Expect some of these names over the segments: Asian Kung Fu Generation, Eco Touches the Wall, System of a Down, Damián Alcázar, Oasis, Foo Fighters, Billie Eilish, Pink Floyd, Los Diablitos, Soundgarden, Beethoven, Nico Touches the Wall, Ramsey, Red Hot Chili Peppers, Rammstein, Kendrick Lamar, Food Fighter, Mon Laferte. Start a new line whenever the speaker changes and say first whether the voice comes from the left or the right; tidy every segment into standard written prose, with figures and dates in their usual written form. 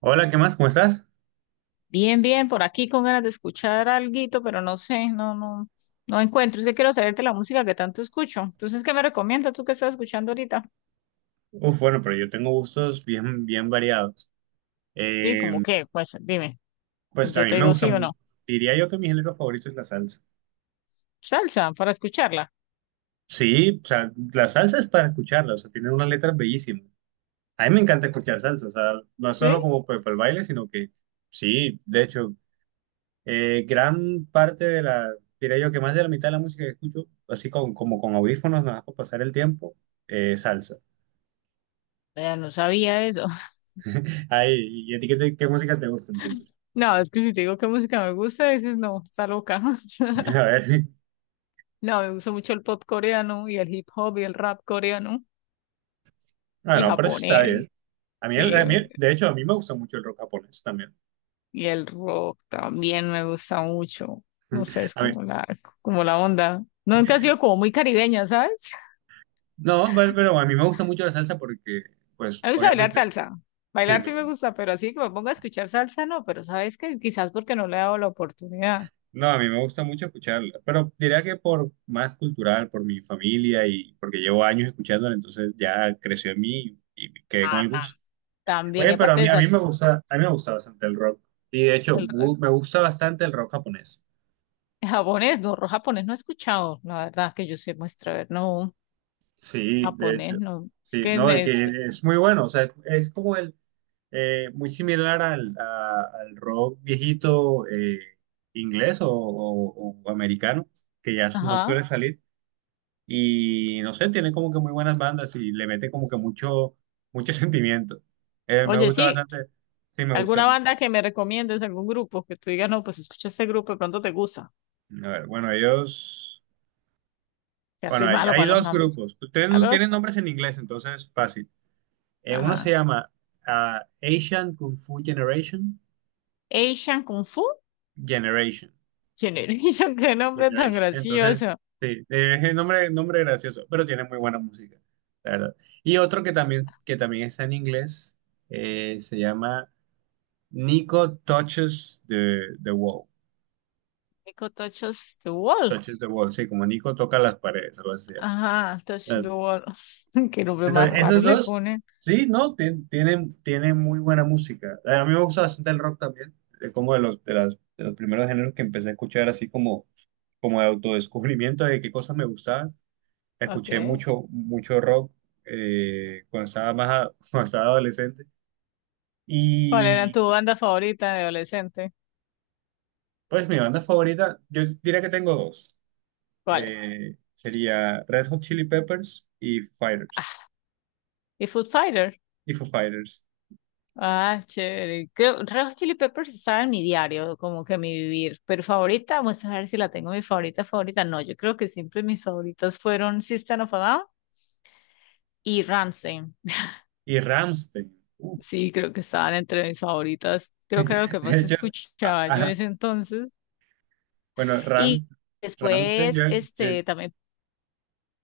right: Hola, ¿qué más? ¿Cómo estás?
left: Bien, bien, por aquí con ganas de escuchar alguito, pero no sé, no, no, no encuentro. Es que quiero saberte la música que tanto escucho. Entonces, ¿qué me recomiendas tú que estás escuchando ahorita?
right: Uf, bueno, pero yo tengo gustos bien, bien variados.
left: Sí, como
right: Eh,
left: qué, pues dime,
right: pues a
left: yo
right: mí
left: te
right: me
left: digo
right: gusta,
left: sí o no.
right: diría yo que mi género favorito es la salsa.
left: Salsa para escucharla.
right: Sí, o sea, la salsa es para escucharla, o sea, tiene unas letras bellísimas. A mí me encanta escuchar salsa, o sea, no
left: ¿Sí?
right: solo como pues, para el baile, sino que sí, de hecho, gran parte de la, diría yo que más de la mitad de la música que escucho, así con, como con audífonos, nada más para pasar el tiempo, salsa.
left: Vea, no sabía eso.
right: Ay, ¿y a ti qué música te gusta entonces?
left: No, es que si te digo qué música me gusta, dices no, está loca.
right: A ver,
left: No, me gusta mucho el pop coreano y el hip hop y el rap coreano y
right: bueno, pero eso está
left: japonés.
right: bien. A mí, el-
left: Sí,
right: a mí- de hecho, a mí me gusta mucho el rock japonés también.
left: y el rock también me gusta mucho. No sé, es
right: A mí
left: como la onda. Nunca he sido como muy caribeña, ¿sabes?
right: no, pero a mí me gusta mucho la salsa porque, pues,
left: A mí me gusta bailar
right: obviamente,
left: salsa.
right: sí,
left: Bailar
right: me
left: sí me
right: gusta.
left: gusta, pero así que me ponga a escuchar salsa, no. Pero sabes que quizás porque no le he dado la oportunidad.
right: No, a mí me gusta mucho escucharla, pero diría que por más cultural, por mi familia y porque llevo años escuchándola, entonces ya creció en mí y me quedé con
left: Ah,
right: el gusto.
left: también. Y
right: Oye, pero
left: aparte de salsa,
right: a mí me gusta bastante el rock. Y de hecho,
left: el re-
right: me gusta bastante el rock japonés.
left: japonés, no, japonés no he escuchado. La verdad que yo sé muestra, a ver, no,
right: Sí, de hecho,
left: japonés no. Es
right: sí,
left: que
right: no, y
left: me.
right: que es muy bueno, o sea, es como el muy similar al rock viejito, inglés o americano, que ya no
left: Ajá.
right: suele salir. Y no sé, tiene como que muy buenas bandas y le mete como que mucho, mucho sentimiento. Me
left: Oye,
right: gusta
left: sí,
right: bastante. Sí, me gusta.
left: alguna banda que me recomiendes, algún grupo que tú digas, no, pues escucha este grupo, de pronto te gusta.
right: A ver, bueno, ellos.
left: Ya
right: Bueno,
left: soy
right: hay,
left: malo
right: hay
left: para los
right: dos
left: nombres.
right: grupos.
left: A
right: Tienen
left: dos.
right: nombres en inglés, entonces fácil. Uno se
left: Ajá.
right: llama Asian Kung Fu Generation.
left: Asian Kung Fu
right: Generation.
left: Generation. Qué nombre tan
right: Generation. Entonces,
left: gracioso.
right: sí, es el nombre gracioso, pero tiene muy buena música, la verdad. Y otro que también, está en inglés, se llama Nico Touches the Wall.
left: Eco Touches the Wall.
right: Touches the Wall, sí, como Nico toca las paredes, algo así.
left: Ajá. Touch the
right: Entonces,
left: Wall. Qué nombre más
right: entonces,
left: raro
right: esos
left: le
right: dos,
left: ponen.
right: sí, ¿no? Tienen muy buena música. A mí me gusta bastante el rock también, como de los primeros géneros que empecé a escuchar, así como de autodescubrimiento de qué cosas me gustaban. Escuché
left: Ok.
right: mucho, mucho rock, cuando estaba más, a- cuando estaba adolescente.
left: ¿Cuál era
right: Y
left: tu banda favorita de adolescente?
right: pues mi banda favorita, yo diría que tengo dos.
left: ¿Cuál es?
right: Sería Red Hot Chili Peppers y Foo Fighters.
left: Ah, y Food Fighter.
right: Y Foo Fighters.
left: Ah, chévere. Creo, Red Hot Chili Peppers estaba en mi diario, como que mi vivir. Pero favorita, vamos a ver si la tengo mi favorita, favorita. No, yo creo que siempre mis favoritas fueron System of a Down y Ramsey.
right: Y Rammstein. Uh,
left: Sí, creo que estaban entre mis favoritas. Creo que era lo que
right: De
left: más
right: hecho, a-
left: escuchaba yo en
right: a-
left: ese entonces.
right: bueno,
left: Y
right: Ram, Rammstein, yo,
left: después,
right: yo
left: este, también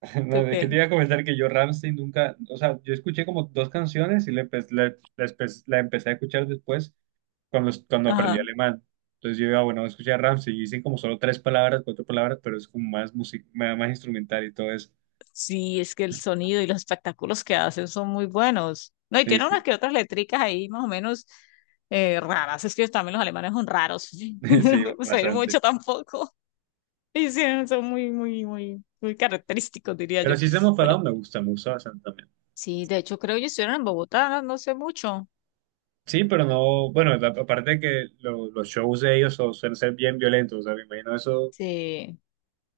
right: No,
left: creo
right: es que te
left: que,
right: iba a comentar que yo Rammstein nunca, o sea, yo escuché como dos canciones y le empe- le la espe- la empecé a escuchar después cuando aprendí
left: ajá,
right: alemán. Entonces bueno, escuché a Rammstein y dicen como solo tres palabras, cuatro palabras, pero es como más música, más instrumental y todo eso.
left: sí, es que el sonido y los espectáculos que hacen son muy buenos. No, y
right: Sí,
left: tiene unas
right: sí,
left: que otras letricas ahí más o menos, raras. Es que también los alemanes son raros. No
right: sí,
left: podemos pedir
right: bastante.
left: mucho tampoco. Y sí, son muy, muy, muy, muy característicos, diría
right: Pero
left: yo.
right: sí, System of a
left: Pero
right: Down me gusta bastante también.
left: sí, de hecho, creo que ellos estuvieron en Bogotá, no, no sé mucho.
right: Sí, pero no, bueno, aparte de que los shows de ellos suelen ser bien violentos, o sea, me imagino eso.
left: Sí.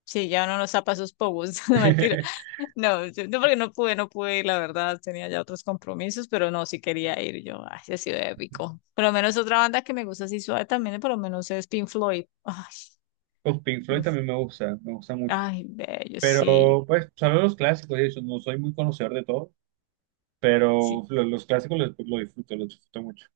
left: Sí, ya uno no zapa sus pogos, no mentira. No, no, porque no pude, no pude ir, la verdad, tenía ya otros compromisos, pero no, sí quería ir yo. Ay, sí ha sido épico. Por lo menos otra banda que me gusta así suave también, por lo menos es Pink Floyd. Ay,
right: Pues Pink Floyd
left: Dios.
right: también me gusta mucho.
left: Ay, bello, sí,
right: Pero, pues, solo los clásicos, y eso, no soy muy conocedor de todo,
left: sí,
right: pero los clásicos los disfruto, los disfruto mucho.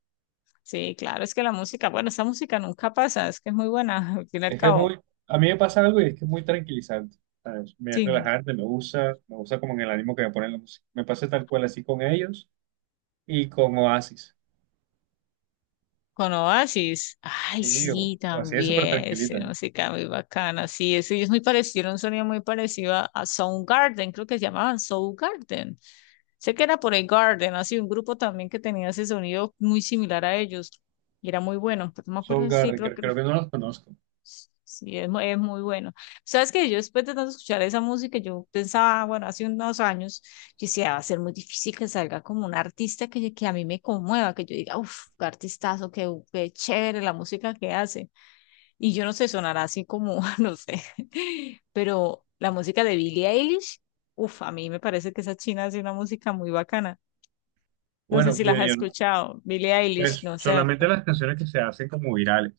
left: sí, claro, es que la música, bueno, esa música nunca pasa, es que es muy buena, al fin y al
right: Es que es
left: cabo.
right: muy, A mí me pasa algo y es que es muy tranquilizante, ¿sabes? Me es
left: Sí,
right: relajante, me gusta como en el ánimo que me ponen la música. Me pasa tal cual así con ellos y con Oasis,
left: con Oasis. Ay,
right: sí, o,
left: sí,
right: o así es súper
left: también. Ese
right: tranquilita.
left: música muy bacana. Sí, ese es muy parecido, un sonido muy parecido a Soundgarden, creo que se llamaban Soundgarden. Sé que era por el Garden, así un grupo también que tenía ese sonido muy similar a ellos. Y era muy bueno, pero no me acuerdo, sí,
right: Soundgarden,
left: creo
right: creo,
left: que
right: creo que no los conozco.
left: sí, es muy bueno. Sabes que yo después de tanto escuchar esa música, yo pensaba, bueno, hace unos años, yo decía, va a ser muy difícil que salga como un artista que a mí me conmueva, que yo diga, uff, qué artistazo, qué chévere la música que hace. Y yo no sé, sonará así como, no sé, pero la música de Billie Eilish, uff, a mí me parece que esa china hace una música muy bacana. No sé
right: Bueno,
left: si
right: bien,
left: las has
right: bien,
left: escuchado, Billie Eilish,
right: pues
left: no sé,
right: solamente las canciones que se hacen como virales.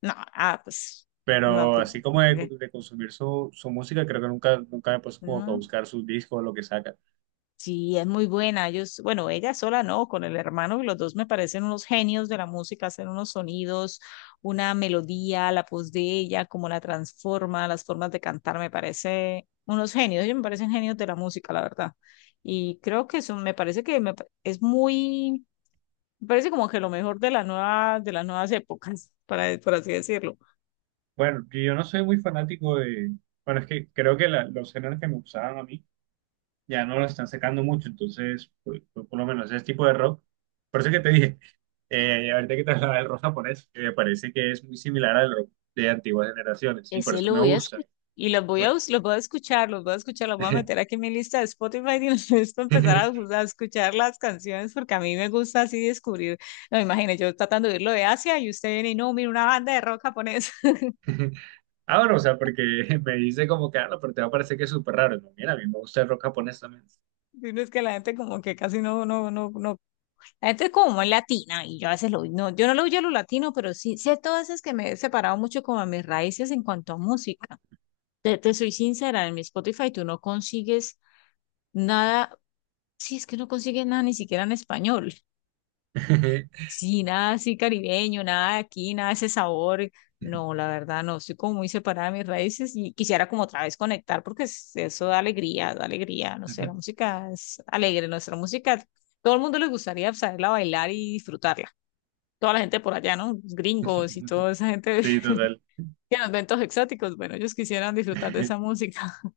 left: no, ah, pues, no,
right: Pero
left: pues,
right: así como de,
left: eh,
right: de consumir su música, creo que nunca, nunca me puse como que a
left: no.
right: buscar sus discos o lo que saca.
left: Sí, es muy buena. Ellos, bueno, ella sola no, con el hermano, los dos me parecen unos genios de la música, hacen unos sonidos, una melodía, la voz de ella, cómo la transforma, las formas de cantar, me parece unos genios. Ellos me parecen genios de la música, la verdad. Y creo que eso me parece que es muy, me parece como que lo mejor de la nueva, de las nuevas épocas, para, por así decirlo.
right: Bueno, yo no soy muy fanático de... Bueno, es que creo que los géneros que me gustaban a mí ya no lo están sacando mucho, entonces, pues, por lo menos ese tipo de rock. Por eso que te dije, ahorita que te hablaba del rock japonés, que me parece que es muy similar al rock de antiguas generaciones, y por
left: Ese
right: eso
left: lo
right: me
left: voy a
right: gusta.
left: escuchar y
right: Por-
left: los voy a escuchar, los voy a meter aquí en mi lista de Spotify y los voy a empezar a escuchar las canciones porque a mí me gusta así descubrir. No, imagínate, yo tratando de irlo de Asia y usted viene y no, mira una banda de rock japonés.
right: Ah, bueno, o sea, porque me dice como que, no, pero te va a parecer que es súper raro. No, mira, a mí me gusta el rock japonés también.
left: Y no es que la gente como que casi no, no, no, no. La gente es como muy latina y yo a veces no, yo no lo huyo a lo latino, pero sí, sí, todas veces que me he separado mucho como a mis raíces en cuanto a música. Te soy sincera, en mi Spotify tú no consigues nada. Sí, es que no consigue nada ni siquiera en español. Sí, nada así caribeño, nada de aquí, nada de ese sabor. No, la verdad, no, estoy como muy separada de mis raíces y quisiera como otra vez conectar porque eso da alegría, no sé, la música es alegre, nuestra música, todo el mundo le gustaría saberla bailar y disfrutarla. Toda la gente por allá, ¿no? Los gringos y toda esa gente
right: Sí, total.
left: que nos ven todos exóticos, bueno, ellos quisieran disfrutar de esa música.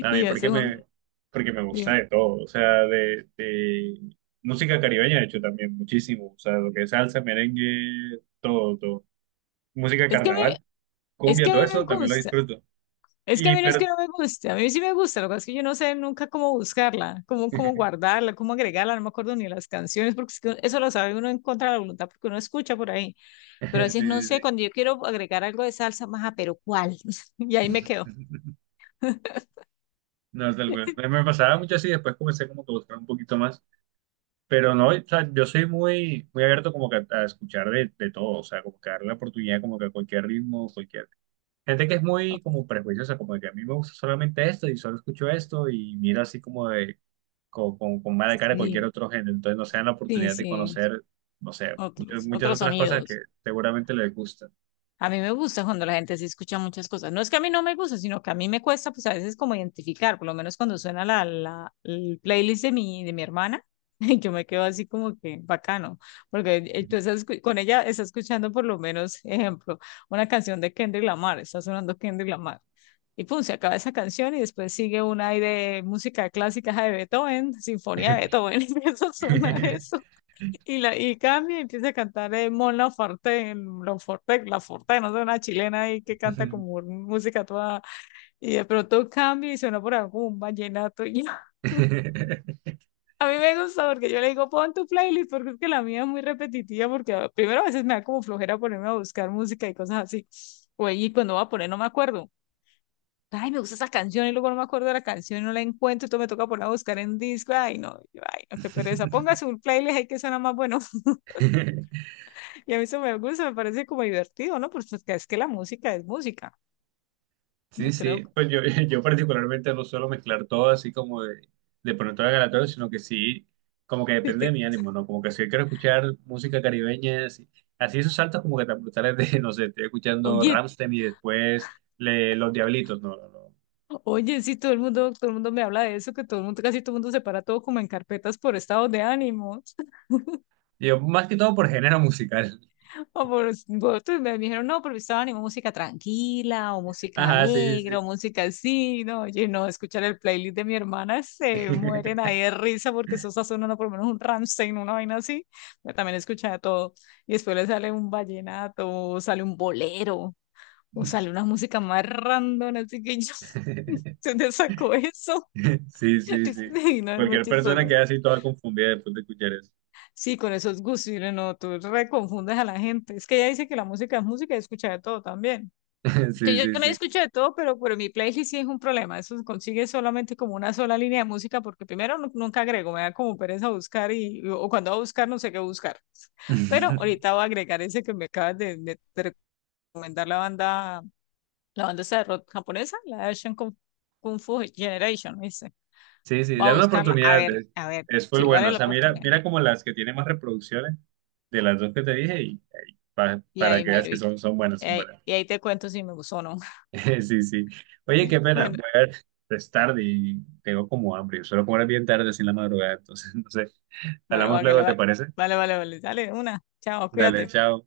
right: A mí,
left: eso es un.
right: porque me gusta de todo, o sea, de música caribeña, de hecho, también muchísimo, o sea, lo que es salsa, merengue, todo, todo. Música de
left: Es que a
right: carnaval,
left: es
right: cumbia,
left: que a mí
right: todo
left: me
right: eso, también lo
left: gusta.
right: disfruto.
left: Es que a mí no es
right: Pero,
left: que no me guste, a mí sí me gusta, lo que pasa es que yo no sé nunca cómo buscarla, cómo, cómo guardarla, cómo agregarla, no me acuerdo ni las canciones, porque es que eso lo sabe uno en contra de la voluntad, porque uno escucha por ahí, pero a
right: sí,
left: veces no
right: sí, sí.
left: sé, cuando yo quiero agregar algo de salsa, maja, pero ¿cuál? Y ahí me quedo.
right: No, me pasaba mucho así, después comencé como que a buscar un poquito más, pero no, o sea, yo soy muy, muy abierto como que a escuchar de todo, o sea, como que darle la oportunidad como que a cualquier ritmo, cualquier. Gente que es muy como prejuiciosa, como de que a mí me gusta solamente esto y solo escucho esto y mira así como de con mala cara cualquier
left: Sí,
right: otro género. Entonces no se dan la
left: sí,
right: oportunidad de
left: sí,
right: conocer, no sé, muchas,
left: otros,
right: muchas
left: otros
right: otras cosas que
left: sonidos.
right: seguramente les gustan.
left: A mí me gusta cuando la gente así escucha muchas cosas. No es que a mí no me gusta, sino que a mí me cuesta, pues a veces como identificar, por lo menos cuando suena el playlist de mi hermana, yo me quedo así como que bacano, porque con ella está escuchando por lo menos, ejemplo, una canción de Kendrick Lamar, está sonando Kendrick Lamar. Y pum, se acaba esa canción y después sigue una ahí de música clásica de Beethoven, Sinfonía de Beethoven, y empieza a sonar eso. Y cambia y empieza a cantar Mon Laferte, Laferte, Laferte, no sé, una chilena ahí que canta como música toda, y de pronto cambia y suena por algún un vallenato. Y a mí me gusta porque yo le digo, pon tu playlist, porque es que la mía es muy repetitiva, porque primero a veces me da como flojera ponerme a buscar música y cosas así. O, y cuando voy a poner no me acuerdo. Ay, me gusta esa canción y luego no me acuerdo de la canción y no la encuentro, entonces me toca ponerla a buscar en disco. Ay, no, yo, ay, no, qué pereza. Ponga su playlist ahí que suena más bueno. Y a mí eso me gusta, me parece como divertido, ¿no? Pues es que la música es música,
right: Sí,
left: no creo.
right: sí, pues yo, yo particularmente no suelo mezclar todo así como de pronto a la aleatorio, sino que sí, como que depende de
left: Que
right: mi ánimo, ¿no? Como que si hoy quiero escuchar música caribeña, así esos saltos como que tan brutales de, no sé, estoy escuchando
left: oye,
right: Rammstein y después Los Diablitos, no, no, no.
left: oye, sí, todo el mundo me habla de eso, que todo el mundo, casi todo el mundo separa todo como en carpetas por estados de ánimo.
right: Yo más que todo por género musical.
left: O por otros me dijeron, no, por mi estado de ánimo, música tranquila, o música
right: Ajá, sí,
left: alegre,
right: sí,
left: o música así, no, oye, no, escuchar el playlist de mi hermana
right: sí.
left: se mueren ahí de risa porque eso está sonando por lo menos un Rammstein, una vaina así. Yo también escuchaba todo. Y después le sale un vallenato, sale un bolero. O sale una música más random, así que yo, ¿se te sacó eso?
right: Sí, sí, sí.
left: Sí, no, es muy
right: Cualquier persona
left: chistoso.
right: queda así toda confundida después de escuchar eso.
left: Sí, con esos gustos, y no, tú reconfundes a la gente. Es que ella dice que la música es música y escucha de todo también. Que
right: Sí,
left: yo
right: sí,
left: también
right: sí.
left: escucho de todo, pero mi playlist sí es un problema. Eso se consigue solamente como una sola línea de música, porque primero nunca agrego, me da como pereza buscar y, o cuando voy a buscar no sé qué buscar. Pero ahorita voy a agregar ese que me acabas de, de recomendar la banda. La banda esa de rock japonesa, la de Asian Kung Fu Generation, me dice.
right: Sí, sí,
left: Voy a
right: dale una
left: buscarla,
right: oportunidad. Es,
left: a ver,
right: es full
left: si
right: bueno.
left: vale
right: O
left: la
right: sea, mira,
left: oportunidad.
right: mira
left: Y,
right: como las que tienen más reproducciones de las dos que te dije y, y pa- para
left: ahí
right: que veas
left: miro,
right: que son buenas, son buenas.
left: y ahí te cuento si me gustó o no.
right: Sí, sí. Oye,
left: Sí,
right: qué pena.
left: bueno,
right: Voy a ver, es tarde y tengo como hambre. Yo suelo comer bien tarde, así en la madrugada. Entonces, no sé.
left: bueno,
right: Hablamos
left: vale,
right: luego, ¿te
left: vale,
right: parece?
left: vale, vale, vale, dale, una. Chao,
right: Dale,
left: cuídate.
right: chao.